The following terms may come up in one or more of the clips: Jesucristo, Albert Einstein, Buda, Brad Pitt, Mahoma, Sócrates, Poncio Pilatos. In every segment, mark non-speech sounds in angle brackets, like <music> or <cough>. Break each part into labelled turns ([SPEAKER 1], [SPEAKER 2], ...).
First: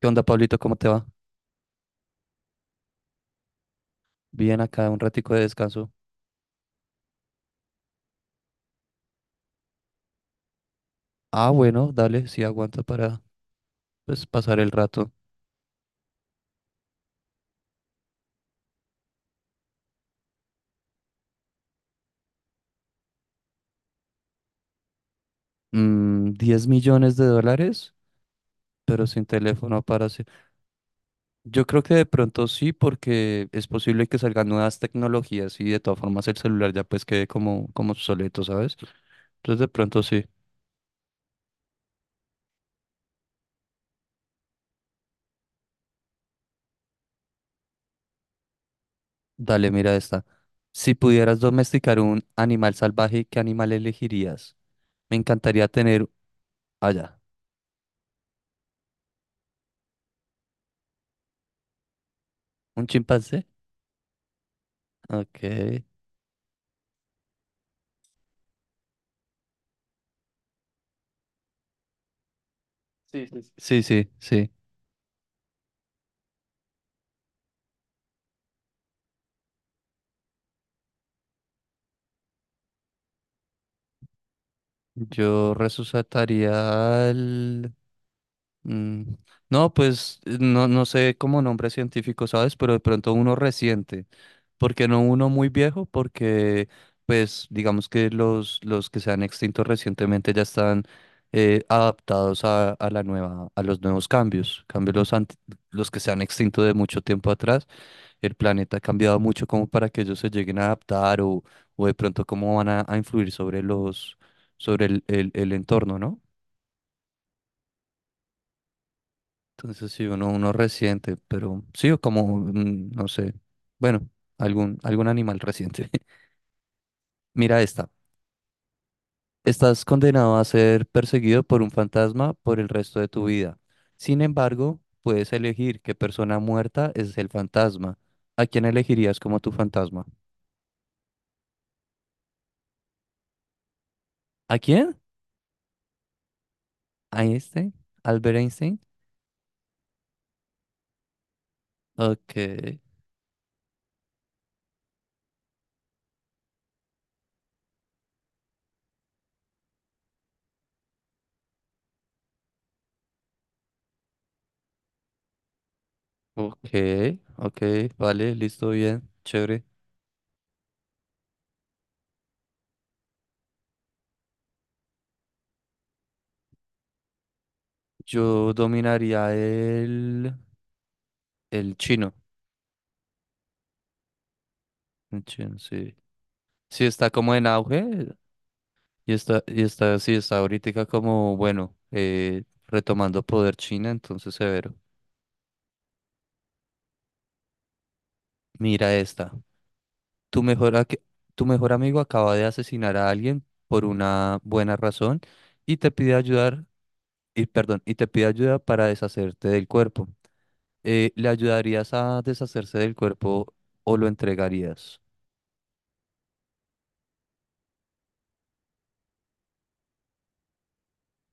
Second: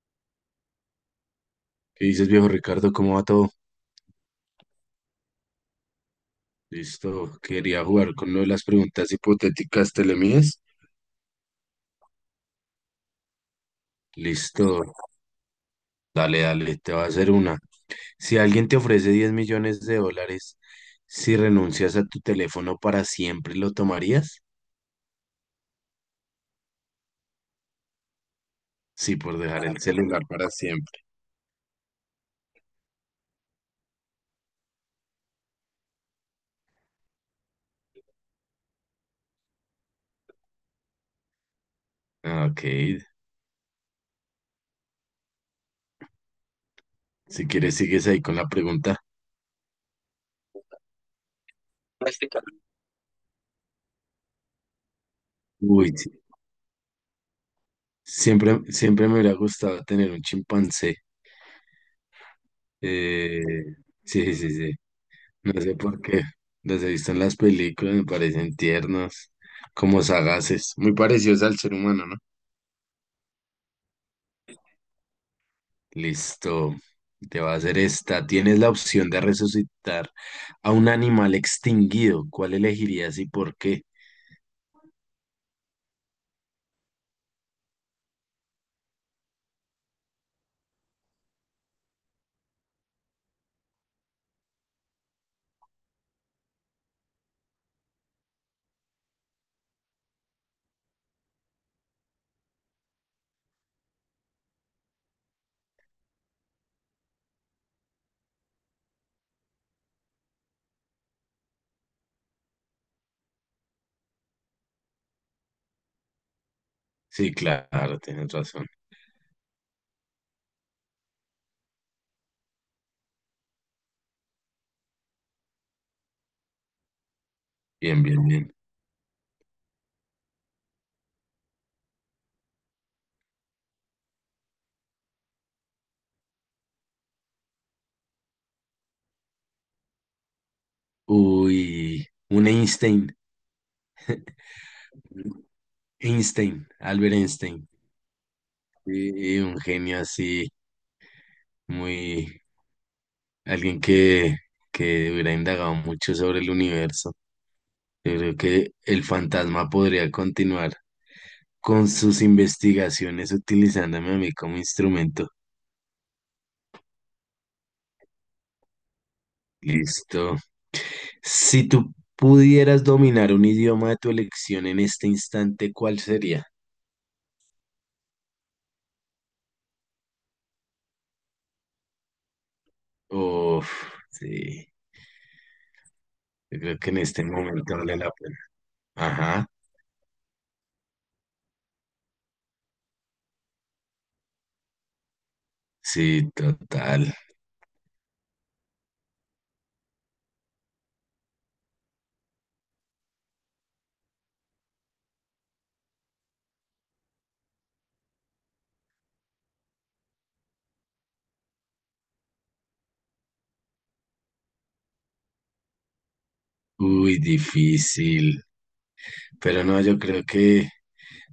[SPEAKER 1] ¿Qué onda, Pablito? ¿Cómo te va?
[SPEAKER 2] ¿Qué dices, viejo Ricardo? ¿Cómo va todo?
[SPEAKER 1] Bien, acá un ratico de descanso.
[SPEAKER 2] Listo, quería jugar con lo de las preguntas hipotéticas telemías.
[SPEAKER 1] Ah, bueno, dale, sí aguanta para pues, pasar
[SPEAKER 2] Listo,
[SPEAKER 1] el rato.
[SPEAKER 2] dale, dale, te va a hacer una. Si alguien te ofrece 10 millones de dólares, si renuncias a tu teléfono para siempre, ¿lo tomarías?
[SPEAKER 1] 10 millones de dólares, pero
[SPEAKER 2] Sí,
[SPEAKER 1] sin
[SPEAKER 2] por dejar el
[SPEAKER 1] teléfono para
[SPEAKER 2] celular
[SPEAKER 1] hacer.
[SPEAKER 2] para siempre.
[SPEAKER 1] Yo creo que de pronto sí, porque es posible que salgan nuevas tecnologías y de todas formas el celular ya pues quede como obsoleto, ¿sabes? Entonces de pronto sí.
[SPEAKER 2] Ah, Ok, si quieres, sigues ahí con la pregunta.
[SPEAKER 1] Dale, mira esta. Si pudieras domesticar un animal salvaje, ¿qué animal elegirías? Me encantaría
[SPEAKER 2] Uy,
[SPEAKER 1] tener
[SPEAKER 2] sí,
[SPEAKER 1] allá.
[SPEAKER 2] siempre, siempre me hubiera gustado tener un chimpancé.
[SPEAKER 1] ¿Un
[SPEAKER 2] Eh,
[SPEAKER 1] chimpancé?
[SPEAKER 2] sí, sí, sí. No sé
[SPEAKER 1] Ok.
[SPEAKER 2] por qué. Los he visto en las películas, me parecen tiernos, como sagaces, muy parecidos al ser humano, ¿no?
[SPEAKER 1] Sí, sí, sí. Sí, sí, sí.
[SPEAKER 2] Listo. Te va a hacer esta. Tienes la opción de resucitar a un animal extinguido. ¿Cuál elegirías y por qué?
[SPEAKER 1] Yo resucitaría el. mm, No, pues no, no sé cómo nombre científico, ¿sabes? Pero de pronto uno reciente. ¿Porque no uno muy viejo? Porque, pues, digamos que los que se han extinto recientemente ya están adaptados a la nueva, a los nuevos cambios. Cambio los que se han extinto de mucho tiempo atrás. El planeta ha cambiado mucho como para que ellos se lleguen a adaptar o, de pronto cómo van a influir sobre los, sobre el entorno, ¿no?
[SPEAKER 2] Sí, claro, tienes razón.
[SPEAKER 1] Entonces sí, uno resiente, pero sí, o como, no sé, bueno, algún animal reciente. <laughs> Mira esta.
[SPEAKER 2] Bien, bien, bien.
[SPEAKER 1] Estás condenado a ser perseguido por un fantasma por el resto de tu vida. Sin embargo, puedes elegir qué persona muerta es el fantasma. ¿A quién elegirías como tu fantasma?
[SPEAKER 2] Uy, un Einstein,
[SPEAKER 1] ¿A quién?
[SPEAKER 2] Einstein, Albert
[SPEAKER 1] ¿A
[SPEAKER 2] Einstein.
[SPEAKER 1] Einstein? ¿Albert Einstein?
[SPEAKER 2] Sí, un genio así,
[SPEAKER 1] Ok,
[SPEAKER 2] muy, alguien que hubiera indagado mucho sobre el universo. Yo creo que el fantasma podría continuar con sus investigaciones utilizándome a mí como instrumento.
[SPEAKER 1] ok, ok, vale, listo, bien, chévere.
[SPEAKER 2] Listo. Si tú pudieras dominar un idioma de tu elección en este instante, ¿cuál sería?
[SPEAKER 1] Yo dominaría el chino.
[SPEAKER 2] Uf, sí.
[SPEAKER 1] El chino, sí.
[SPEAKER 2] Yo creo
[SPEAKER 1] Sí,
[SPEAKER 2] que en
[SPEAKER 1] está
[SPEAKER 2] este
[SPEAKER 1] como en
[SPEAKER 2] momento vale
[SPEAKER 1] auge
[SPEAKER 2] la pena.
[SPEAKER 1] y está,
[SPEAKER 2] Ajá,
[SPEAKER 1] y está, sí, está ahorita como, bueno, retomando poder China, entonces severo.
[SPEAKER 2] sí, total.
[SPEAKER 1] Mira esta. Tu mejor, a- tu mejor amigo acaba de asesinar a alguien por una buena razón y te pide ayudar, y perdón, y te pide ayuda para deshacerte del cuerpo. ¿le ayudarías a deshacerse del cuerpo o lo entregarías?
[SPEAKER 2] Uy, difícil. Pero no, yo creo que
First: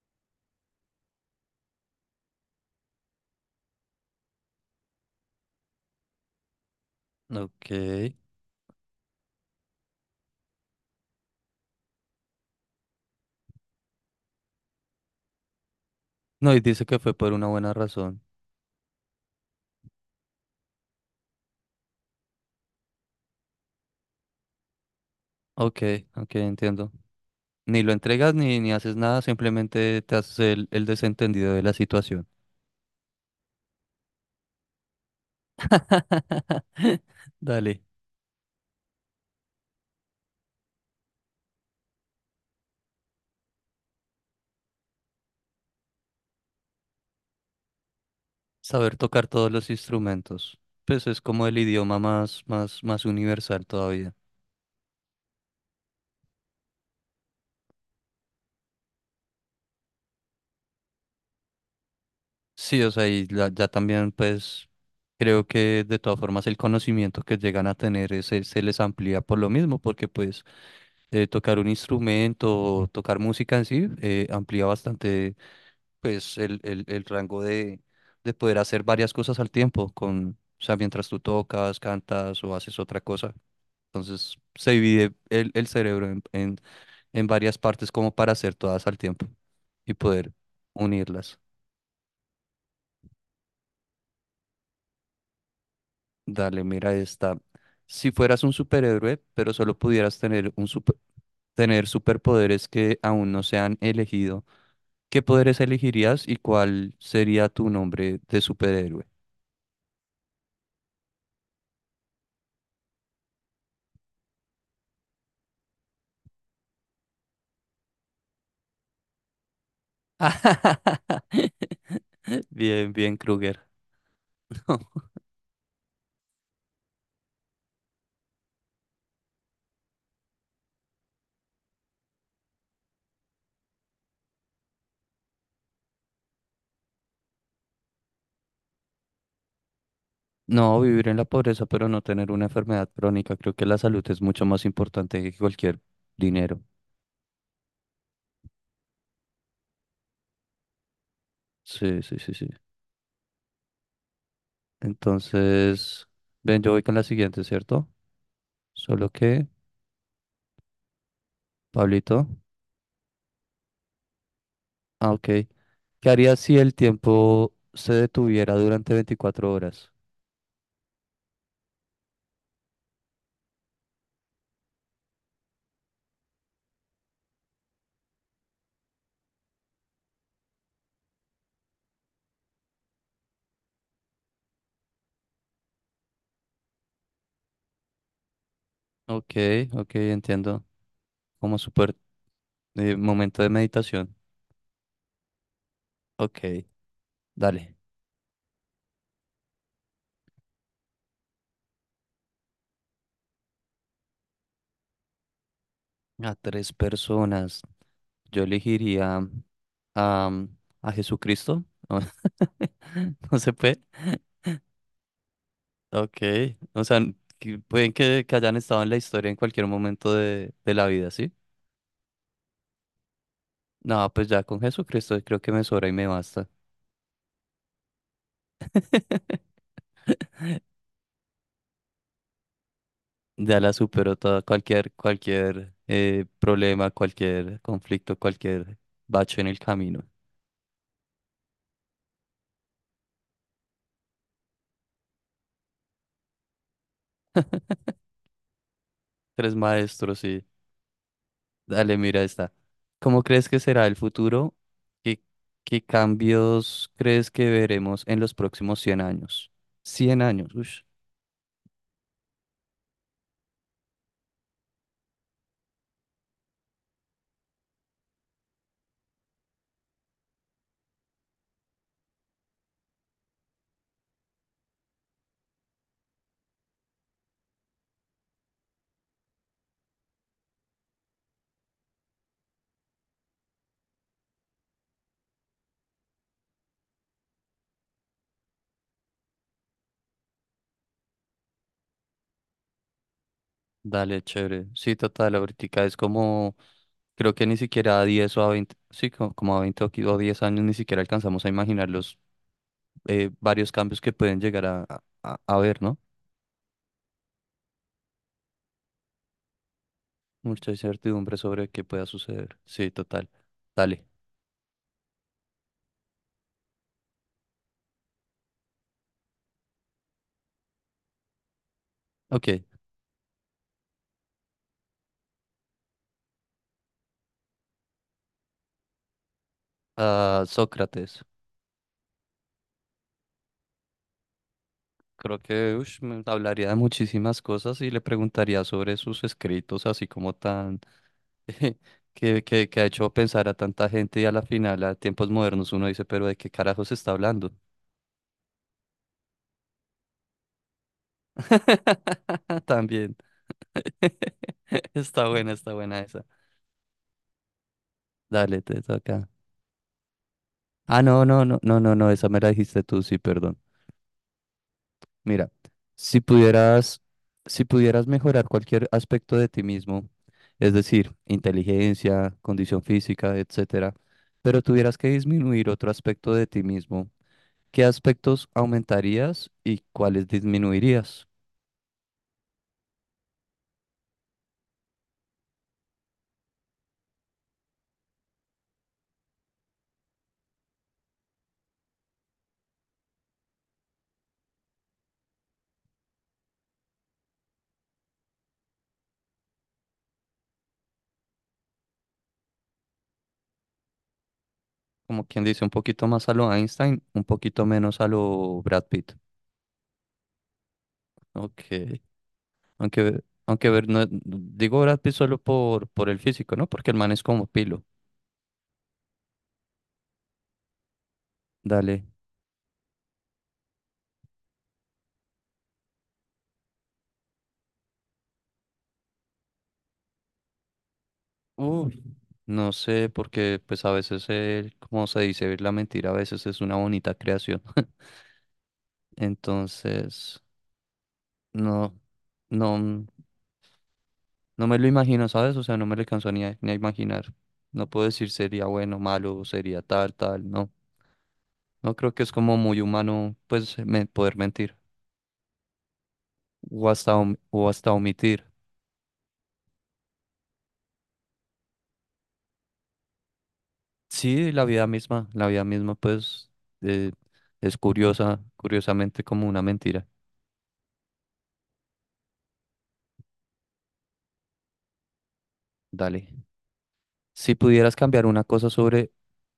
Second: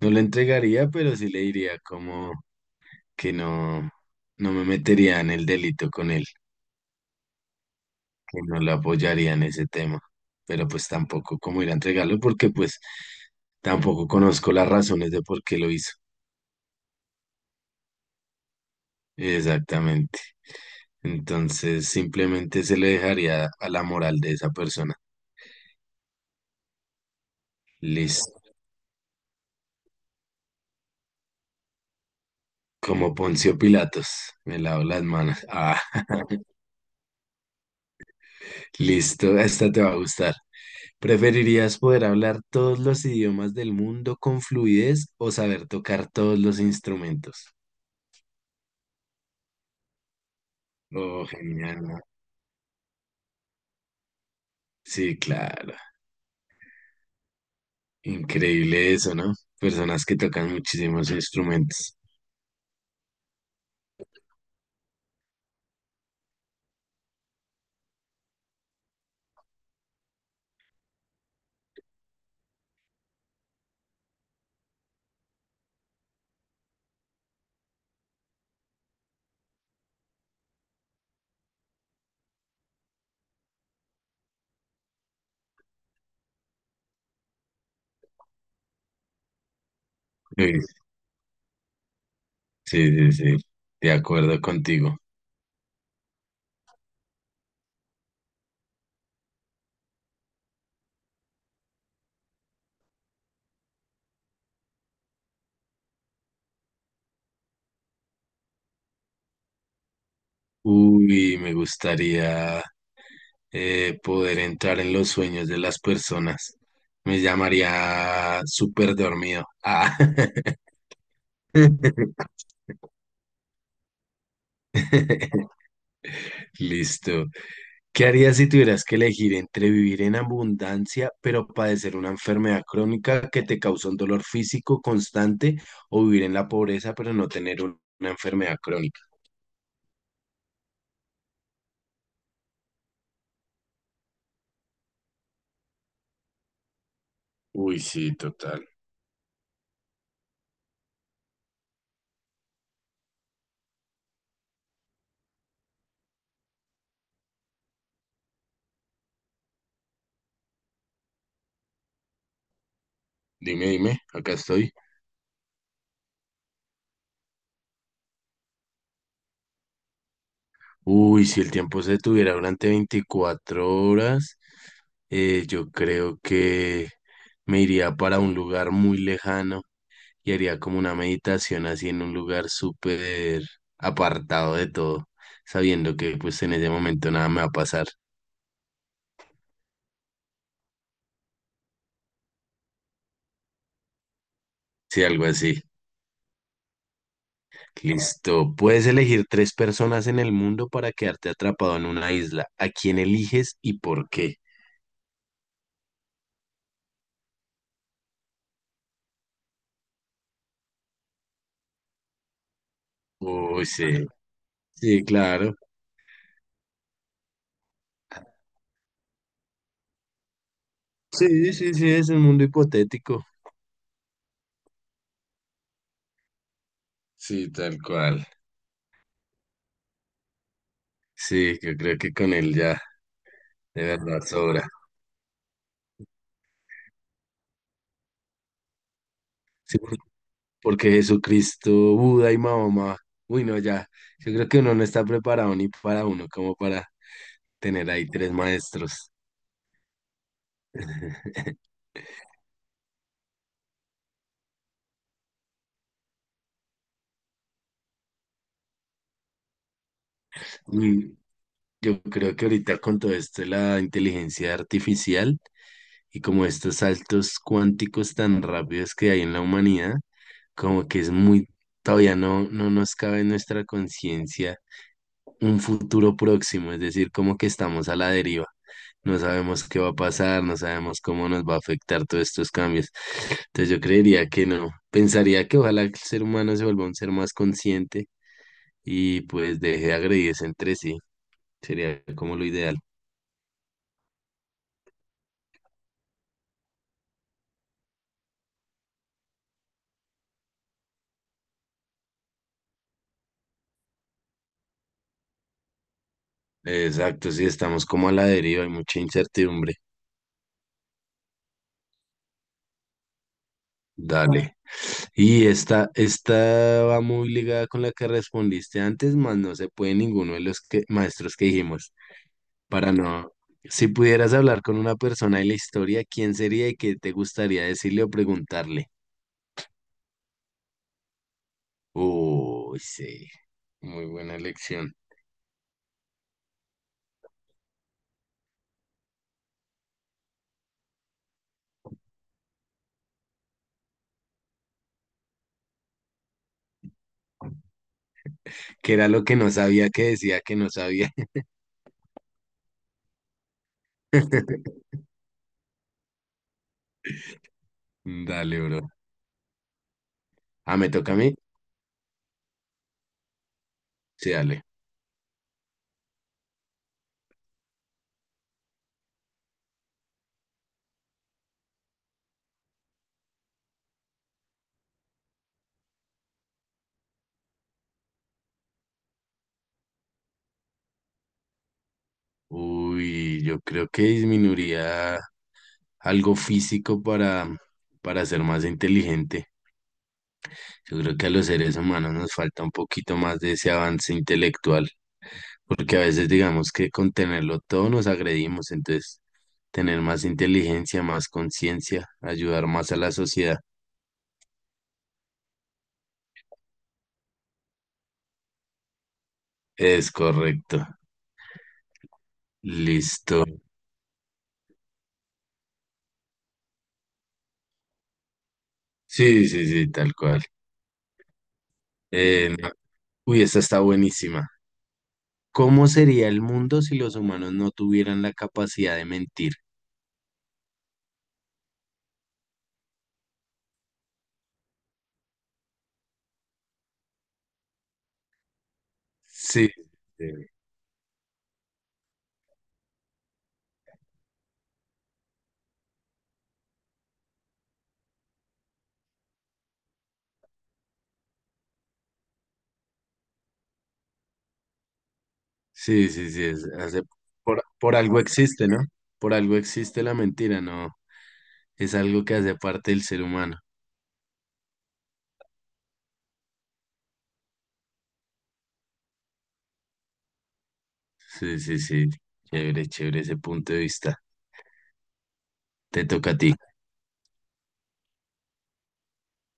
[SPEAKER 2] no lo entregaría, pero sí le diría como que no, no me metería en el delito con él.
[SPEAKER 1] Ok.
[SPEAKER 2] Que no lo apoyaría en ese tema, pero pues tampoco cómo ir a entregarlo porque pues tampoco conozco las razones de por qué lo hizo.
[SPEAKER 1] No, y dice que fue por una buena razón.
[SPEAKER 2] Exactamente. Entonces simplemente se le dejaría a la moral de esa persona.
[SPEAKER 1] Ok, ok, entiendo. Ni lo entregas
[SPEAKER 2] Listo.
[SPEAKER 1] ni haces nada, simplemente te haces el desentendido de la situación.
[SPEAKER 2] Como Poncio Pilatos, me lavo las manos. Ah,
[SPEAKER 1] <laughs> Dale,
[SPEAKER 2] listo, esta te va a gustar. ¿Preferirías poder hablar todos los idiomas del mundo con fluidez o saber tocar todos los instrumentos?
[SPEAKER 1] saber tocar todos los instrumentos. Pues es
[SPEAKER 2] Oh,
[SPEAKER 1] como el
[SPEAKER 2] genial. ¿No?
[SPEAKER 1] idioma más, más, más universal todavía.
[SPEAKER 2] Sí, claro. Increíble eso, ¿no? Personas que tocan muchísimos instrumentos.
[SPEAKER 1] Sí, o sea, y ya también pues creo que de todas formas el conocimiento que llegan a tener ese, se les amplía por lo mismo, porque pues tocar un instrumento, o tocar música en sí, amplía bastante pues el rango de poder hacer varias cosas al tiempo, con, o sea, mientras tú tocas, cantas o haces otra cosa. Entonces se divide el cerebro en varias partes como para hacer todas al tiempo y poder
[SPEAKER 2] Uy,
[SPEAKER 1] unirlas.
[SPEAKER 2] sí, sí, sí, de acuerdo contigo.
[SPEAKER 1] Dale, mira esta. Si fueras un superhéroe, pero solo pudieras tener superpoderes que aún no se han elegido, ¿qué poderes elegirías y cuál sería tu nombre de superhéroe?
[SPEAKER 2] Uy, me gustaría poder entrar en los sueños de las personas. Me llamaría súper dormido. Ah.
[SPEAKER 1] <laughs>
[SPEAKER 2] <laughs>
[SPEAKER 1] Bien, bien, Kruger. <laughs>
[SPEAKER 2] Listo. ¿Qué harías si tuvieras que elegir entre vivir en abundancia, pero padecer una enfermedad crónica que te causa un dolor físico constante, o vivir en la pobreza, pero no tener una enfermedad crónica?
[SPEAKER 1] No, vivir en la pobreza, pero no tener una enfermedad crónica. Creo que la salud es mucho más importante que cualquier dinero.
[SPEAKER 2] Uy, sí, total.
[SPEAKER 1] Sí, sí, sí, sí. Entonces, ven, yo voy con la siguiente, ¿cierto? Solo que, Pablito.
[SPEAKER 2] Dime, dime, acá estoy.
[SPEAKER 1] Ah, ok. ¿Qué harías si el tiempo se detuviera durante 24 horas?
[SPEAKER 2] Uy, si el tiempo se detuviera durante 24 horas, yo creo que me iría para un lugar muy lejano y haría como una meditación así en un lugar súper apartado de todo, sabiendo que pues en ese momento nada me va a pasar.
[SPEAKER 1] Ok, ok, entiendo. Como súper momento de meditación.
[SPEAKER 2] Sí, algo así.
[SPEAKER 1] Ok, dale.
[SPEAKER 2] Listo. Puedes elegir tres personas en el mundo para quedarte atrapado en una isla. ¿A quién eliges y por qué?
[SPEAKER 1] A tres personas. Yo elegiría a, a Jesucristo. <laughs> No se
[SPEAKER 2] Uy,
[SPEAKER 1] puede.
[SPEAKER 2] sí. Sí, claro.
[SPEAKER 1] Ok. O sea, que pueden que hayan estado en la historia en cualquier momento de la vida, ¿sí?
[SPEAKER 2] Sí, sí, sí, es un mundo hipotético.
[SPEAKER 1] No, pues ya con Jesucristo creo que me sobra y me basta.
[SPEAKER 2] Sí, tal cual. Sí, yo creo que con él ya
[SPEAKER 1] Ya la
[SPEAKER 2] de
[SPEAKER 1] superó
[SPEAKER 2] verdad
[SPEAKER 1] toda,
[SPEAKER 2] sobra.
[SPEAKER 1] cualquier, problema, cualquier conflicto, cualquier bache en el
[SPEAKER 2] Sí, por-
[SPEAKER 1] camino.
[SPEAKER 2] Porque Jesucristo, Buda y Mahoma, uy, no, ya, yo creo que uno no está preparado ni para uno como para tener ahí tres maestros.
[SPEAKER 1] Tres maestros y
[SPEAKER 2] <laughs>
[SPEAKER 1] dale, mira esta. ¿Cómo crees que será el futuro? ¿Qué, qué cambios crees que veremos en los próximos 100 años? 100 años, uff,
[SPEAKER 2] Y yo creo que ahorita con todo esto de la inteligencia artificial y como estos saltos cuánticos tan rápidos que hay en la humanidad, como que es muy, todavía no nos cabe en nuestra conciencia. Un futuro próximo, es decir, como que estamos a la deriva. No sabemos qué va a pasar, no sabemos cómo nos va a afectar todos estos cambios. Entonces yo creería que no. Pensaría que ojalá el ser humano se vuelva un ser más consciente y pues deje de agredirse entre sí. Sería como lo ideal.
[SPEAKER 1] dale, chévere. Sí, total, ahorita es como, creo que ni siquiera a 10 o a 20 sí, como, a 20 o 10 años ni siquiera alcanzamos a imaginar los varios cambios que pueden llegar a ver, ¿no?
[SPEAKER 2] Exacto, sí, estamos como a la deriva, hay mucha incertidumbre.
[SPEAKER 1] Mucha incertidumbre sobre qué pueda suceder. Sí, total. Dale.
[SPEAKER 2] Dale. Y esta va muy ligada con la que respondiste antes, más no se puede ninguno de los que, maestros que dijimos.
[SPEAKER 1] Ok.
[SPEAKER 2] Para no. Si pudieras hablar con una persona de la historia, ¿quién sería y qué te gustaría decirle o preguntarle?
[SPEAKER 1] Ah, Sócrates.
[SPEAKER 2] Uy, sí, muy buena elección.
[SPEAKER 1] Creo que ush, me hablaría de muchísimas cosas y le preguntaría sobre sus escritos, así como tan <laughs> que ha hecho pensar a tanta gente y a la final, a tiempos modernos, uno dice, pero ¿de qué carajo se está hablando?
[SPEAKER 2] ¿Qué era lo que no sabía que decía que no sabía?
[SPEAKER 1] <laughs> También. <laughs>
[SPEAKER 2] <laughs>
[SPEAKER 1] Está buena esa.
[SPEAKER 2] Dale,
[SPEAKER 1] Dale, te
[SPEAKER 2] bro.
[SPEAKER 1] toca.
[SPEAKER 2] Ah, ¿me
[SPEAKER 1] Ah,
[SPEAKER 2] toca a
[SPEAKER 1] no,
[SPEAKER 2] mí?
[SPEAKER 1] no, no, no, no, no, esa me la dijiste tú, sí, perdón.
[SPEAKER 2] Sí, dale.
[SPEAKER 1] Mira, si pudieras, si pudieras mejorar cualquier aspecto de ti mismo, es decir, inteligencia, condición física, etcétera, pero tuvieras que disminuir otro aspecto de ti mismo, ¿qué aspectos aumentarías y cuáles disminuirías?
[SPEAKER 2] Uy, yo creo que disminuiría algo físico para ser más inteligente. Yo creo que a los seres humanos nos falta un poquito más de ese avance intelectual. Porque a veces digamos que con tenerlo todo nos agredimos, entonces tener más inteligencia, más conciencia, ayudar más a la sociedad.
[SPEAKER 1] Como quien dice, un poquito más a lo Einstein, un poquito menos a lo Brad Pitt.
[SPEAKER 2] Es correcto.
[SPEAKER 1] Ok, aunque,
[SPEAKER 2] Listo.
[SPEAKER 1] aunque ver, digo Brad Pitt solo por el físico, ¿no? Porque el man es como pilo.
[SPEAKER 2] Sí, sí, sí, tal cual.
[SPEAKER 1] Dale.
[SPEAKER 2] Eh, no- Uy, esta está buenísima. ¿Cómo sería el mundo si los humanos no tuvieran la capacidad de mentir?
[SPEAKER 1] Uf, no sé, porque pues a veces, como se dice, la mentira a veces es una bonita creación. <laughs>
[SPEAKER 2] Sí,
[SPEAKER 1] Entonces,
[SPEAKER 2] sí,
[SPEAKER 1] no, no, no me lo imagino, ¿sabes? O sea, no me lo alcanzo ni a imaginar. No puedo decir sería bueno, malo, sería tal, tal, no. No creo que es como muy humano, pues, poder mentir
[SPEAKER 2] sí, sí, sí,
[SPEAKER 1] o hasta, om- o hasta
[SPEAKER 2] por algo
[SPEAKER 1] omitir.
[SPEAKER 2] existe, ¿no? Por algo existe la mentira, ¿no? Es algo que hace parte del ser humano.
[SPEAKER 1] Sí, la vida misma, pues, eh, es curiosa, curiosamente como una mentira.
[SPEAKER 2] Sí, sí, sí. Chévere, chévere ese punto de vista. Te
[SPEAKER 1] Dale.
[SPEAKER 2] toca a ti.
[SPEAKER 1] Si pudieras cambiar una cosa sobre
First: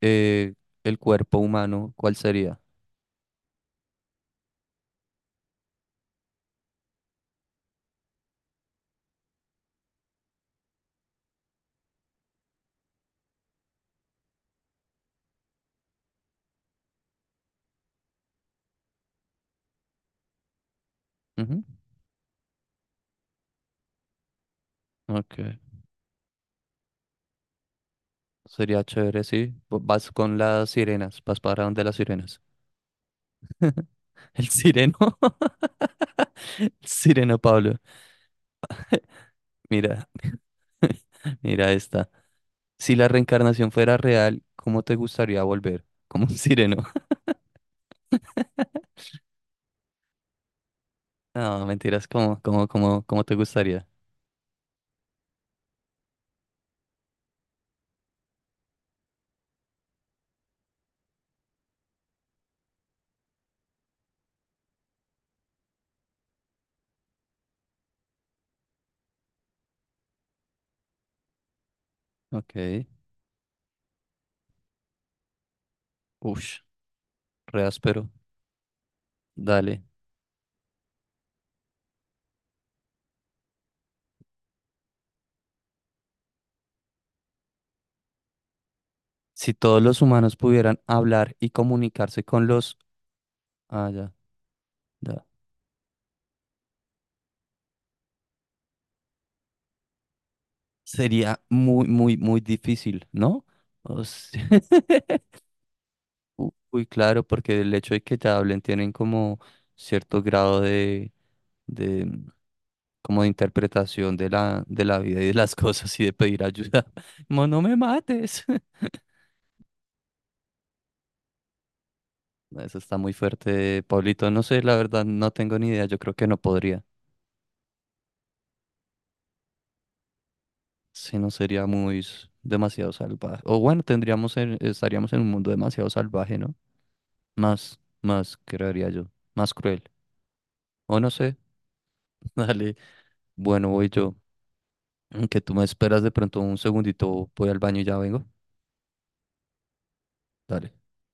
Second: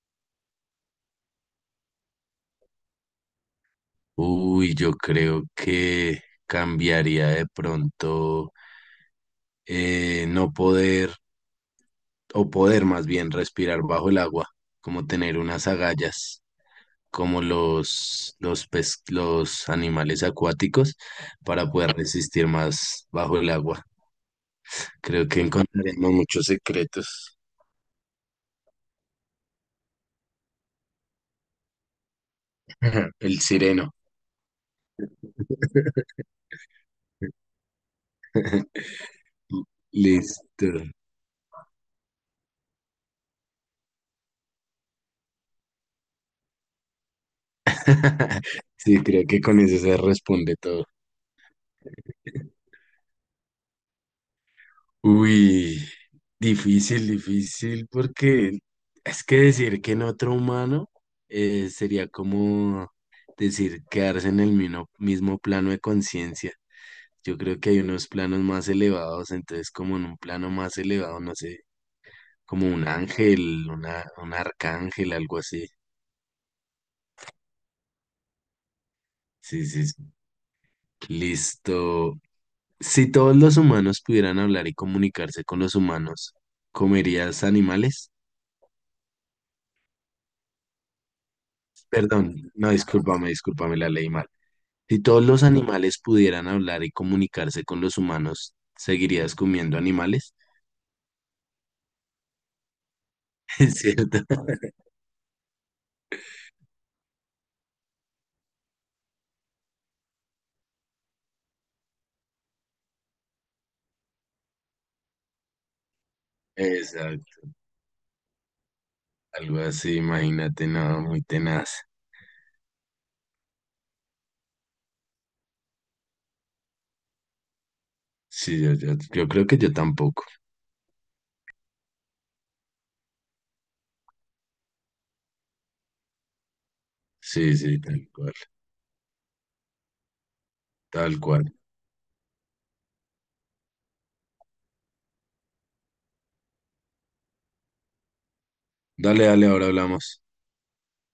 [SPEAKER 1] eh, el cuerpo humano, ¿cuál sería?
[SPEAKER 2] Uy, yo creo que cambiaría de pronto no poder, o poder más bien respirar bajo el agua, como tener unas agallas, como los animales acuáticos,
[SPEAKER 1] Ujú.
[SPEAKER 2] para poder resistir más bajo el agua. Creo
[SPEAKER 1] Ok,
[SPEAKER 2] que encontraremos muchos secretos.
[SPEAKER 1] sería chévere, sí. Vas con las sirenas, vas para donde las sirenas.
[SPEAKER 2] <laughs> El
[SPEAKER 1] <laughs>
[SPEAKER 2] sireno.
[SPEAKER 1] El sireno, <laughs> el sireno Pablo. Mira,
[SPEAKER 2] Listo.
[SPEAKER 1] <laughs> mira esta. Si la reencarnación fuera real, ¿cómo te gustaría volver? <laughs> Como un sireno. <laughs>
[SPEAKER 2] <laughs> Sí, creo que con eso se responde todo.
[SPEAKER 1] No, mentiras, ¿cómo te gustaría?
[SPEAKER 2] Uy, difícil, difícil, porque es que decir que en otro humano sería como decir quedarse en el mismo plano de conciencia. Yo creo que hay unos planos más elevados, entonces como en un plano más elevado, no sé, como
[SPEAKER 1] Ok.
[SPEAKER 2] un ángel, un arcángel, algo así.
[SPEAKER 1] Ush, re áspero.
[SPEAKER 2] Sí,
[SPEAKER 1] Dale.
[SPEAKER 2] sí, sí. Listo. Si todos los humanos pudieran hablar y comunicarse con los humanos, ¿comerías animales?
[SPEAKER 1] Si todos los humanos pudieran hablar y comunicarse
[SPEAKER 2] Perdón,
[SPEAKER 1] con
[SPEAKER 2] no,
[SPEAKER 1] los.
[SPEAKER 2] discúlpame, discúlpame, la
[SPEAKER 1] Ah,
[SPEAKER 2] leí
[SPEAKER 1] ya,
[SPEAKER 2] mal. Si
[SPEAKER 1] ya.
[SPEAKER 2] todos los animales pudieran hablar y comunicarse con los humanos, ¿seguirías comiendo animales?
[SPEAKER 1] Sería muy, muy, muy difícil, ¿no?
[SPEAKER 2] <laughs> Es
[SPEAKER 1] O
[SPEAKER 2] cierto.
[SPEAKER 1] sea, <laughs> Uy, claro, porque el hecho de que te hablen tienen como cierto grado de, como de interpretación de la vida y de las <laughs> cosas y de pedir ayuda. <laughs> Como,
[SPEAKER 2] Exacto,
[SPEAKER 1] no me mates. <laughs>
[SPEAKER 2] algo así, imagínate, no, muy tenaz.
[SPEAKER 1] Eso está muy fuerte, Pablito. No sé, la verdad, no tengo ni idea. Yo creo que no podría.
[SPEAKER 2] Yo creo que yo tampoco.
[SPEAKER 1] Si no sería muy demasiado salvaje. O bueno, tendríamos estaríamos en un mundo demasiado salvaje, ¿no?
[SPEAKER 2] Sí,
[SPEAKER 1] Más,
[SPEAKER 2] sí, tal cual,
[SPEAKER 1] más, creería yo. Más cruel. O no
[SPEAKER 2] tal
[SPEAKER 1] sé.
[SPEAKER 2] cual.
[SPEAKER 1] <laughs> Dale. Bueno, voy yo. Que tú me esperas de pronto un segundito. Voy al baño y ya vengo.
[SPEAKER 2] Dale, dale, ahora hablamos.
[SPEAKER 1] Dale.